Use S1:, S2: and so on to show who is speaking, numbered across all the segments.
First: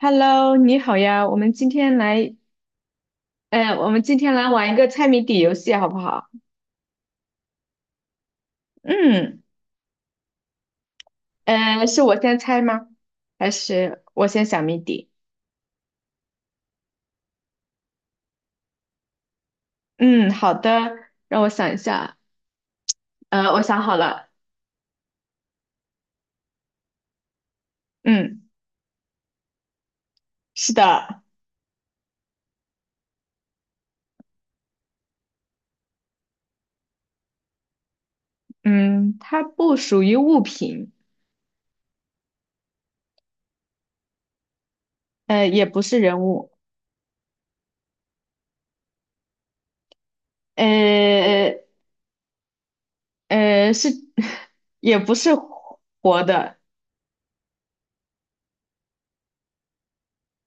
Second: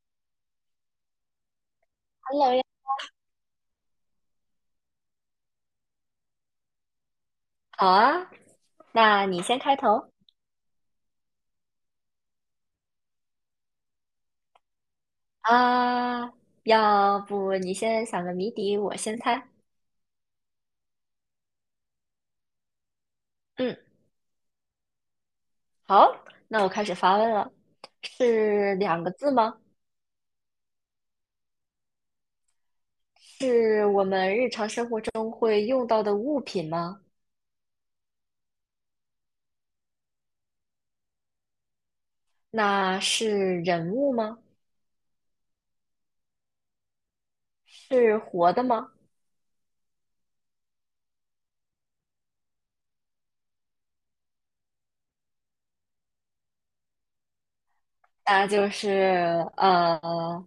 S1: Hello，你好呀，我们今天来，
S2: Hello 呀，
S1: 我们今天来玩一个猜谜底游戏，好不好？
S2: 好啊，那
S1: 嗯，
S2: 你先开头
S1: 是我先猜吗？还是我先想谜底？
S2: 啊，要不你先想个谜底，我先猜。
S1: 嗯，好的，让我想一下。我
S2: 嗯，
S1: 想好了。
S2: 好，那我开始发问了。
S1: 嗯，
S2: 是两个字吗？
S1: 是的。
S2: 是我们日常生活中会用到的物品吗？
S1: 嗯，它不属于物品。
S2: 那是人物吗？
S1: 也不是人物。
S2: 是活的吗？
S1: 呃是，也不是活的。
S2: 那就是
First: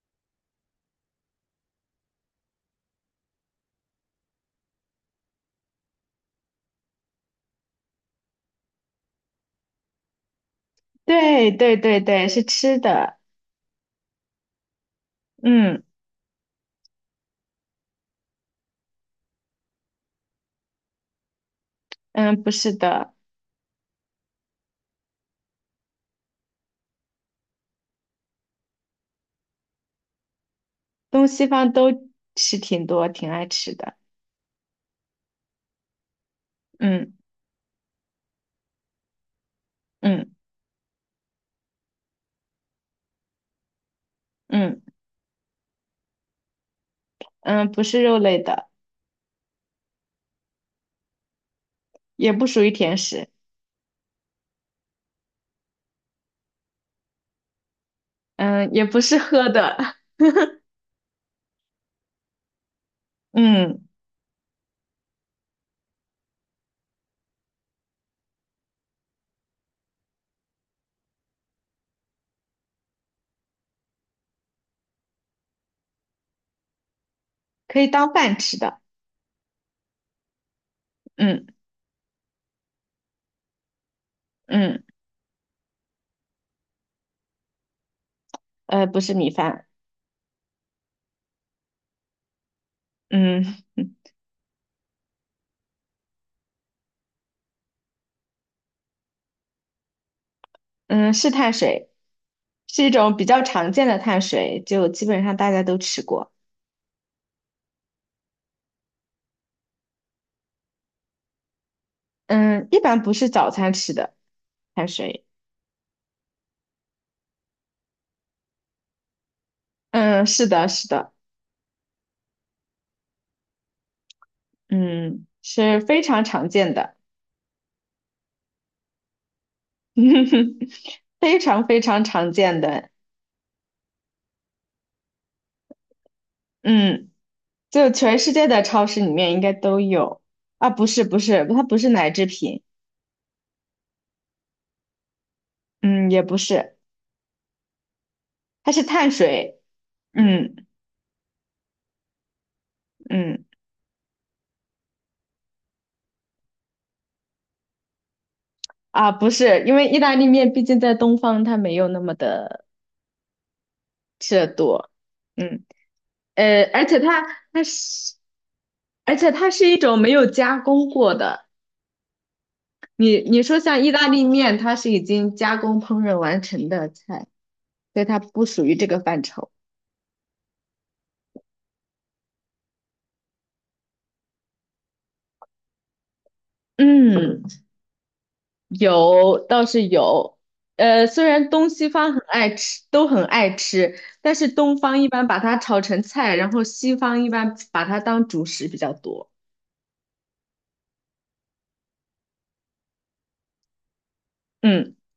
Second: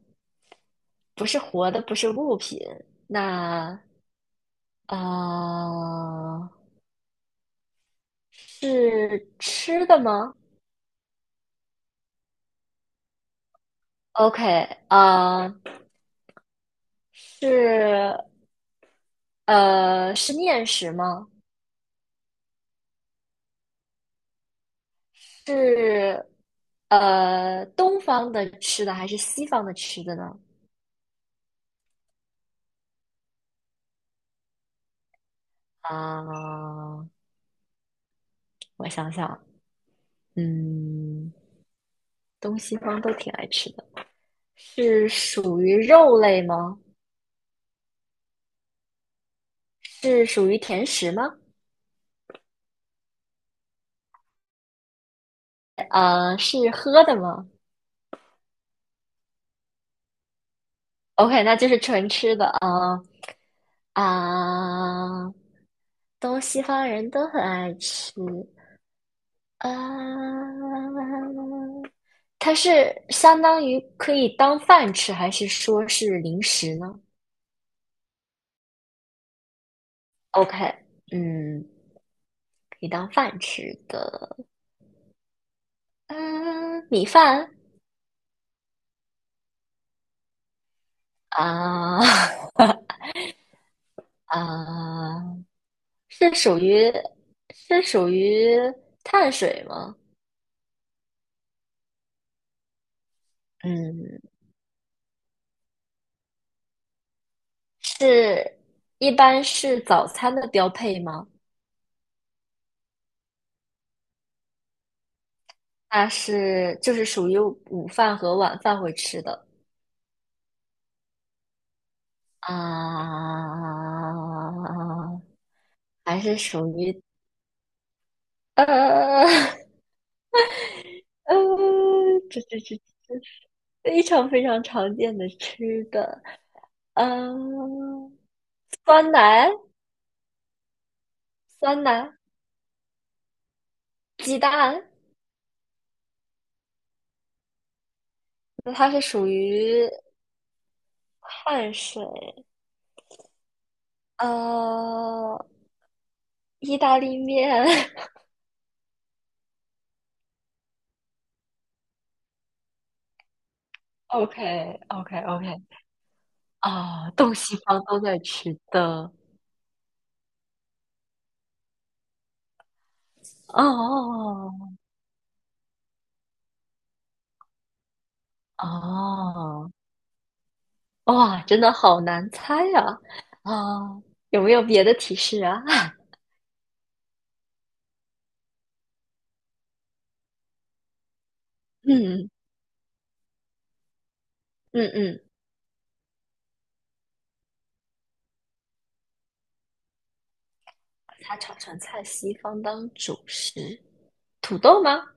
S2: 不是活的，不是物品。那啊，是吃的吗
S1: 对对对对，是吃的。
S2: ？OK，啊、
S1: 嗯
S2: 是是面食吗？
S1: 嗯，不是的。
S2: 是东方的吃的还是西方的吃的呢？
S1: 东西方都吃挺多，挺爱吃的。
S2: 啊、
S1: 嗯
S2: 我想想，
S1: 嗯
S2: 嗯，东西方都挺爱吃的。
S1: 嗯
S2: 是属于肉类吗？
S1: 嗯，不是肉类的，
S2: 是属于甜食吗？
S1: 也不属于甜食。
S2: 啊，是喝的吗
S1: 嗯，也不是喝的。
S2: ？OK，那就是纯吃的啊
S1: 嗯，
S2: 啊、东西方人都很爱吃，啊，它是相当于可以当饭吃，还是说是零食呢
S1: 可以当饭吃的。
S2: ？OK，
S1: 嗯
S2: 嗯，可以当饭吃的，
S1: 嗯，
S2: 嗯，米饭
S1: 不是米饭。
S2: 啊
S1: 嗯
S2: 啊，是属于是属于碳水吗？
S1: 嗯，是碳水，是一种比较常见的碳
S2: 嗯，
S1: 水，就基本上大家都吃过。
S2: 是一般是早餐的标配吗？
S1: 嗯，一般不是早餐吃的碳水。
S2: 那是就是属于午饭和晚饭会吃的。
S1: 嗯，是的，是的。
S2: 啊，
S1: 嗯，是非
S2: 还
S1: 常
S2: 是
S1: 常见
S2: 属
S1: 的，
S2: 于呃 呃，
S1: 非常非常常
S2: 这这
S1: 见
S2: 这这
S1: 的。
S2: 非常非常常见的吃的，
S1: 嗯。
S2: 嗯、
S1: 就全世界的超市里
S2: 酸
S1: 面应
S2: 奶、
S1: 该都有。啊，不是不是，它不
S2: 酸
S1: 是奶
S2: 奶、
S1: 制品。
S2: 鸡蛋，
S1: 嗯，也不是，它
S2: 那
S1: 是
S2: 它是
S1: 碳
S2: 属
S1: 水。
S2: 于
S1: 嗯
S2: 碳水，
S1: 嗯
S2: 呃，意大利面
S1: 啊，不是，因为意大利面毕竟在东方它没有那么的
S2: o
S1: 吃
S2: k
S1: 的多。
S2: o k o k
S1: 嗯 而且
S2: 啊，
S1: 它
S2: 东西
S1: 它
S2: 方都
S1: 是，
S2: 在吃的，
S1: 而且它是一种没有加工过的。你你说像意大利
S2: 哦
S1: 面，它是已经加工烹饪完成的菜，所以它不属于这个范畴。
S2: 哦。哇，真的好难猜呀！啊，有没有别的提示啊？
S1: 嗯。有，倒是有。虽然东西方很
S2: 嗯
S1: 爱吃，都很爱吃，但是东方一
S2: 嗯，
S1: 般把它炒成菜，然后西方一般把它当主食比较多。
S2: 它炒成菜，西方当主食，土豆
S1: 嗯，
S2: 吗？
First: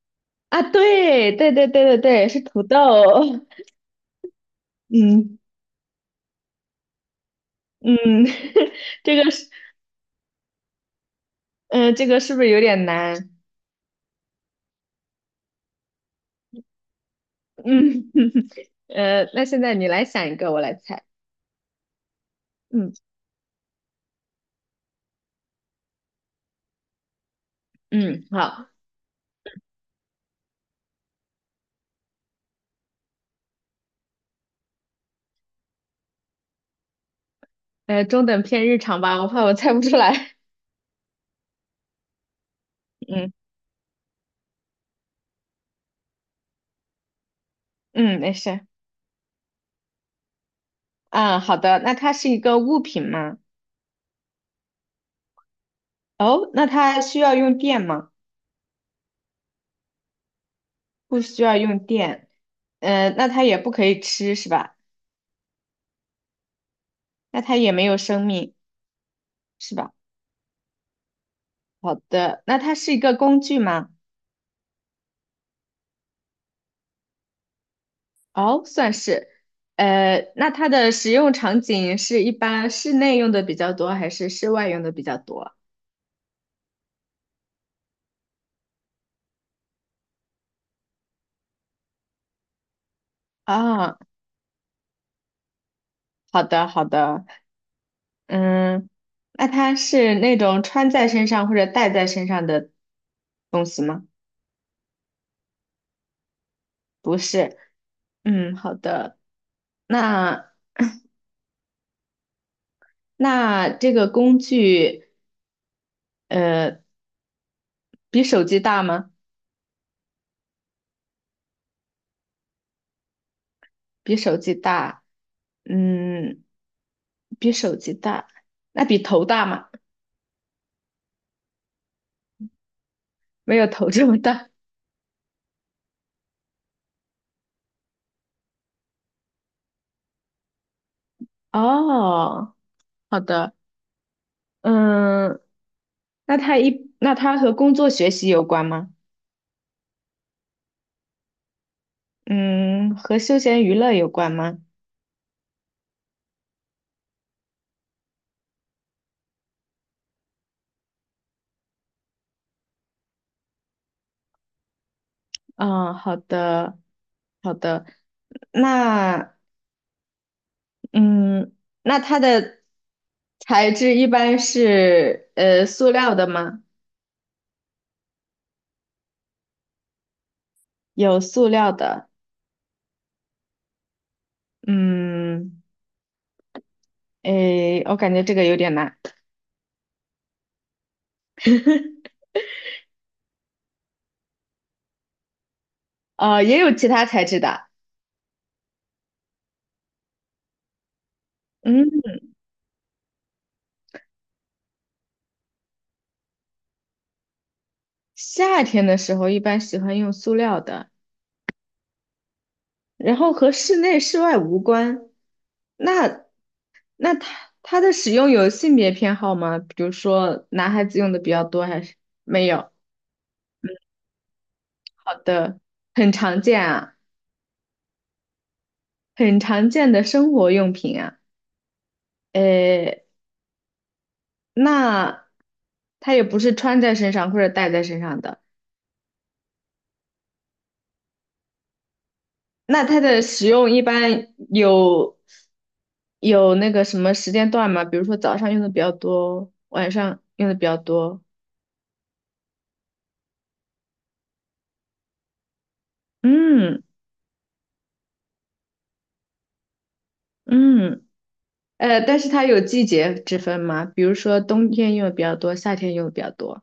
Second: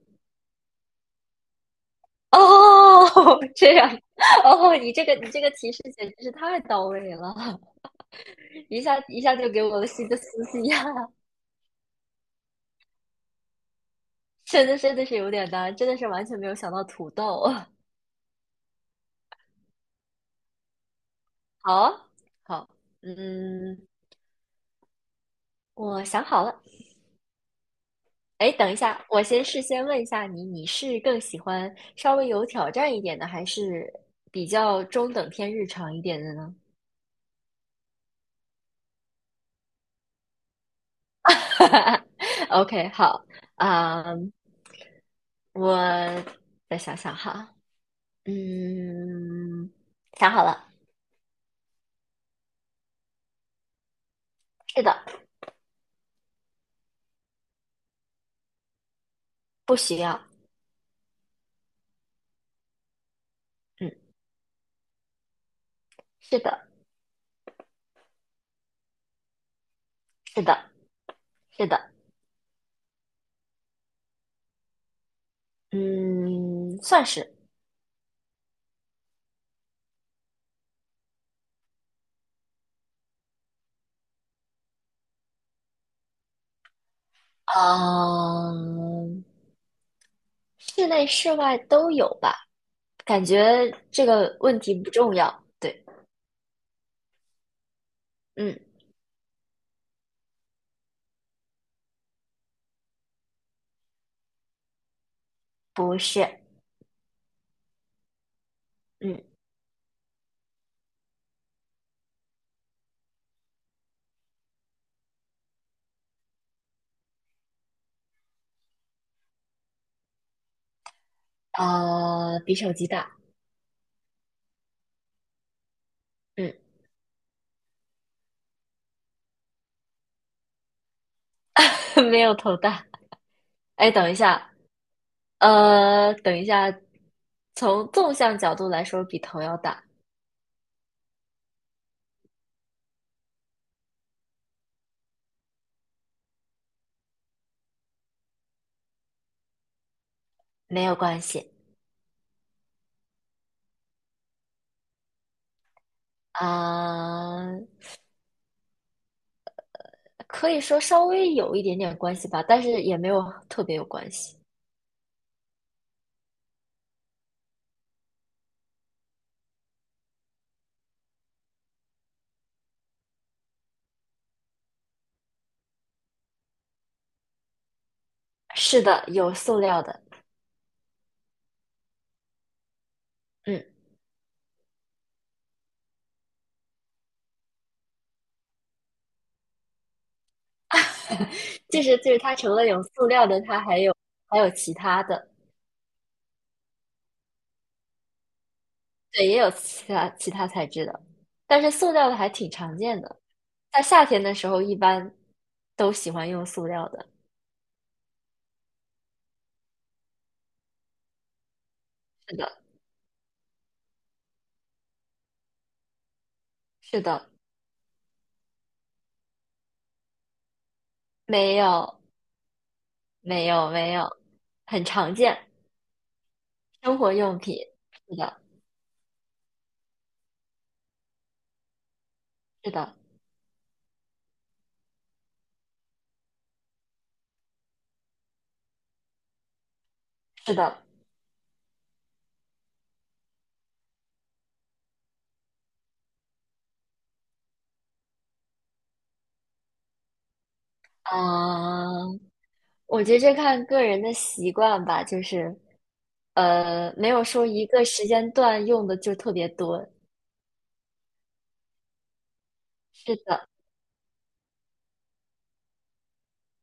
S1: 啊，对，对对对对对，
S2: 哦，
S1: 是土豆。
S2: 这样，哦，你这个你
S1: 嗯
S2: 这个提示简直是太到位了，
S1: 嗯，
S2: 一下
S1: 这
S2: 一
S1: 个
S2: 下
S1: 是，
S2: 就给我了新的思绪呀、
S1: 嗯、这个是不是有点难？
S2: 真的真的是有点难，真的是完全没有想到土豆。
S1: 嗯，那现在你来想一个，我来猜。
S2: 好啊，好，
S1: 嗯
S2: 嗯，我想好了。
S1: 嗯，
S2: 哎，
S1: 好。
S2: 等一下，我先事先问一下你，你是更喜欢稍微有挑战一点的，还是比较中等偏日常一点的呢
S1: 呃，中等偏日常吧，我怕我猜不出来。
S2: ？OK，好，
S1: 嗯
S2: 啊、我再想想哈，
S1: 嗯，没事。
S2: 嗯，想好了，
S1: 啊，好的，那它是一个物品吗？
S2: 是的，
S1: 哦，那它需要用电吗？
S2: 不需要，
S1: 不需要用电。嗯、那它也不可
S2: 嗯，
S1: 以吃是吧？
S2: 是的，
S1: 那它也没有生命是吧？
S2: 是的，是的，
S1: 好的，那它是一个工具吗？
S2: 嗯，算是，
S1: 哦，算是。那它的使用场景是一般室内用的比较多，还是室外用的比较多？
S2: 嗯，室内室外都有吧，感觉
S1: 啊，
S2: 这个问题不重要，对，
S1: 好的，好的。
S2: 嗯。
S1: 嗯，那它是那种穿在身上或者戴在身上的东西吗？
S2: 不是，
S1: 不是。嗯，好的。
S2: 嗯，
S1: 那那这个工具，呃，比手机大吗？
S2: 比手机大，
S1: 比手机大，嗯，
S2: 嗯，
S1: 比手机大，那比头大吗？
S2: 没有头大。
S1: 没有头
S2: 哎，
S1: 这
S2: 等一
S1: 么
S2: 下，
S1: 大。
S2: 等一下，从纵向角度来说，比头要大，
S1: 哦，好的。嗯，那那它和工作学习有关吗？
S2: 没有关系
S1: 嗯，和休闲娱乐有关吗？
S2: 啊，可以说稍微有一点点关系吧，但是也没有特别有关系。
S1: 嗯，好的，好的。那嗯，那它的材质一般是塑料的吗？
S2: 是的，有塑料的，
S1: 有塑料的。
S2: 嗯，
S1: 嗯，诶，我感觉这个有点难。
S2: 就是它除了有塑料的，它还有其他的，
S1: 也有其他材质的。
S2: 对，也有其他材质的，但是塑料的
S1: 嗯，
S2: 还挺常见的。在夏天的时候一般都喜欢用塑料的。
S1: 夏天的时候一般喜欢用塑料的，
S2: 是的，
S1: 然后和室内室外无关。那
S2: 是的，
S1: 它它的使用有性别偏好吗？比如说男孩子用的比较
S2: 没
S1: 多还是
S2: 有，
S1: 没有？
S2: 没有，很
S1: 好
S2: 常见。
S1: 的，很常见啊，
S2: 生活用品，是的，
S1: 很常见的生活用品啊。
S2: 是的，
S1: 呃，那它也不是穿在身上或者戴在身上的。
S2: 是的。
S1: 那它的使用一般有那个什么时间段吗？比如说早上用的比较多，晚上用的比较多。
S2: 嗯，我觉得这看个人的习惯吧，就是，
S1: 嗯
S2: 没有说一个时间段用的就特别多。
S1: 嗯，但是它有季节
S2: 是
S1: 之
S2: 的，
S1: 分吗？比如说冬天用的比较多，夏天用的比较多。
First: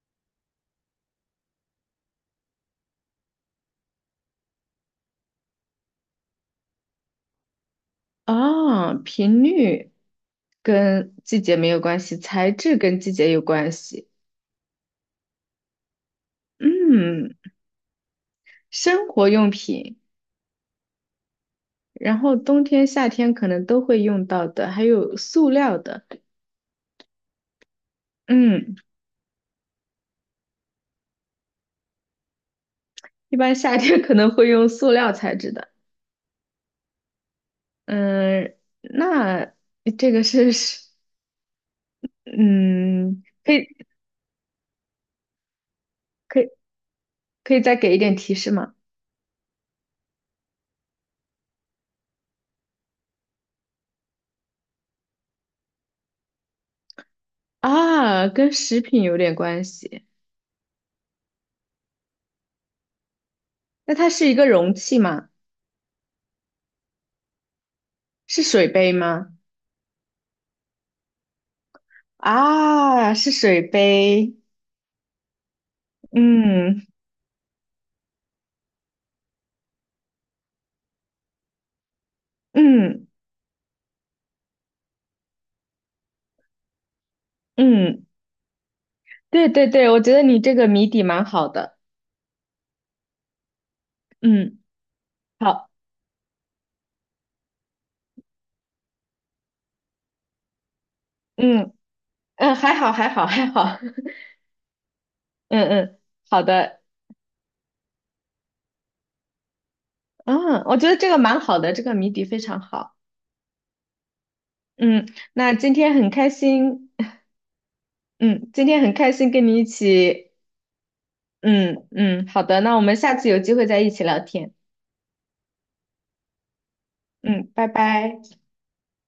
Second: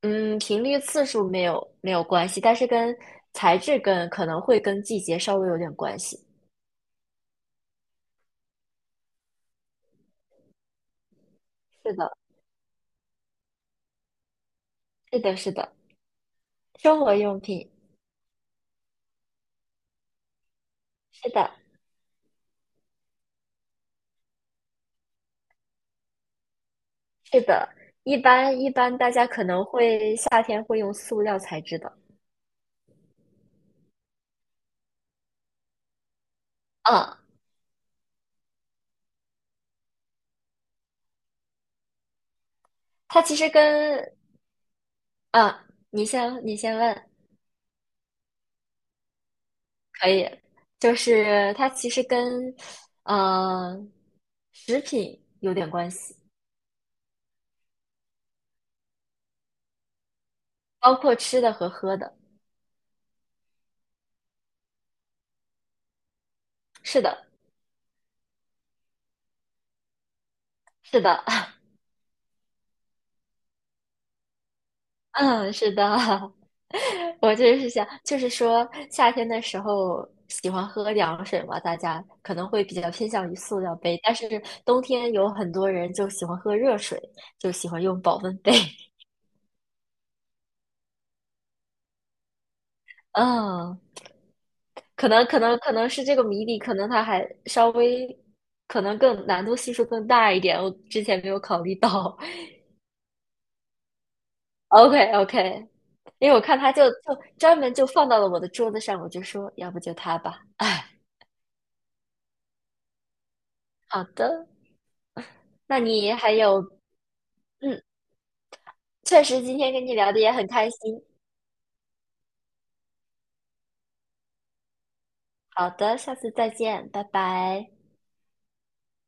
S2: 嗯，频率次数没有关系，但是跟材质跟可能会跟季节稍微有点关系。
S1: 哦，频率跟季节没有
S2: 是
S1: 关
S2: 的，
S1: 系，材质跟季节有关系。
S2: 是的，是的，生活
S1: 嗯，
S2: 用品。
S1: 生活用品。
S2: 是的，
S1: 然后冬天、夏天可能都会用到的，还有塑料的。
S2: 是的，一般一
S1: 嗯，
S2: 般大家可能会夏天会用塑料材质的，
S1: 一般夏天可能会用塑料材质的。
S2: 嗯，
S1: 嗯，那这个是，嗯，
S2: 它其实
S1: 可以
S2: 跟嗯，你
S1: 可
S2: 先
S1: 以
S2: 你先问，
S1: 可以再给一点提示吗？
S2: 可以，就是它其实跟呃食品有点关系，
S1: 啊，跟食品有点关系。
S2: 包括吃的和喝的，
S1: 那它是一个容器吗？
S2: 是的，
S1: 是水杯吗？
S2: 是的，
S1: 啊，是水杯。
S2: 嗯，是的，
S1: 嗯
S2: 我就是想，就是说夏天的时候喜欢喝凉水嘛，大家可能会比较
S1: 嗯
S2: 偏向于塑料杯，但是冬天有很多人就喜欢喝热水，就喜欢用
S1: 嗯，
S2: 保温杯。
S1: 对对对，我觉得你这个谜底蛮好的。
S2: 嗯，
S1: 嗯，
S2: 可能
S1: 好，
S2: 可能是这个谜底，可能它还稍微，可能更难度系数更大一点，我之前没有考
S1: 嗯。
S2: 虑 到。
S1: 嗯，还好，还好，还好。
S2: OK
S1: 嗯
S2: OK，
S1: 嗯，
S2: 因为我
S1: 好
S2: 看他
S1: 的。
S2: 就专门就放到了我的桌子上，我就说要不就它吧。
S1: 嗯，我
S2: 哎，
S1: 觉得这个蛮好的，这个谜底非常好。
S2: 好的。
S1: 嗯，那今
S2: 那
S1: 天很
S2: 你
S1: 开
S2: 还有，
S1: 心。
S2: 嗯，
S1: 嗯，今天很开
S2: 确
S1: 心
S2: 实
S1: 跟
S2: 今
S1: 你一
S2: 天跟你聊的
S1: 起。
S2: 也很开心。
S1: 嗯嗯，好的，那我们下次有机会再一起聊天。
S2: 好的，下次再见，拜
S1: 嗯，拜
S2: 拜。
S1: 拜。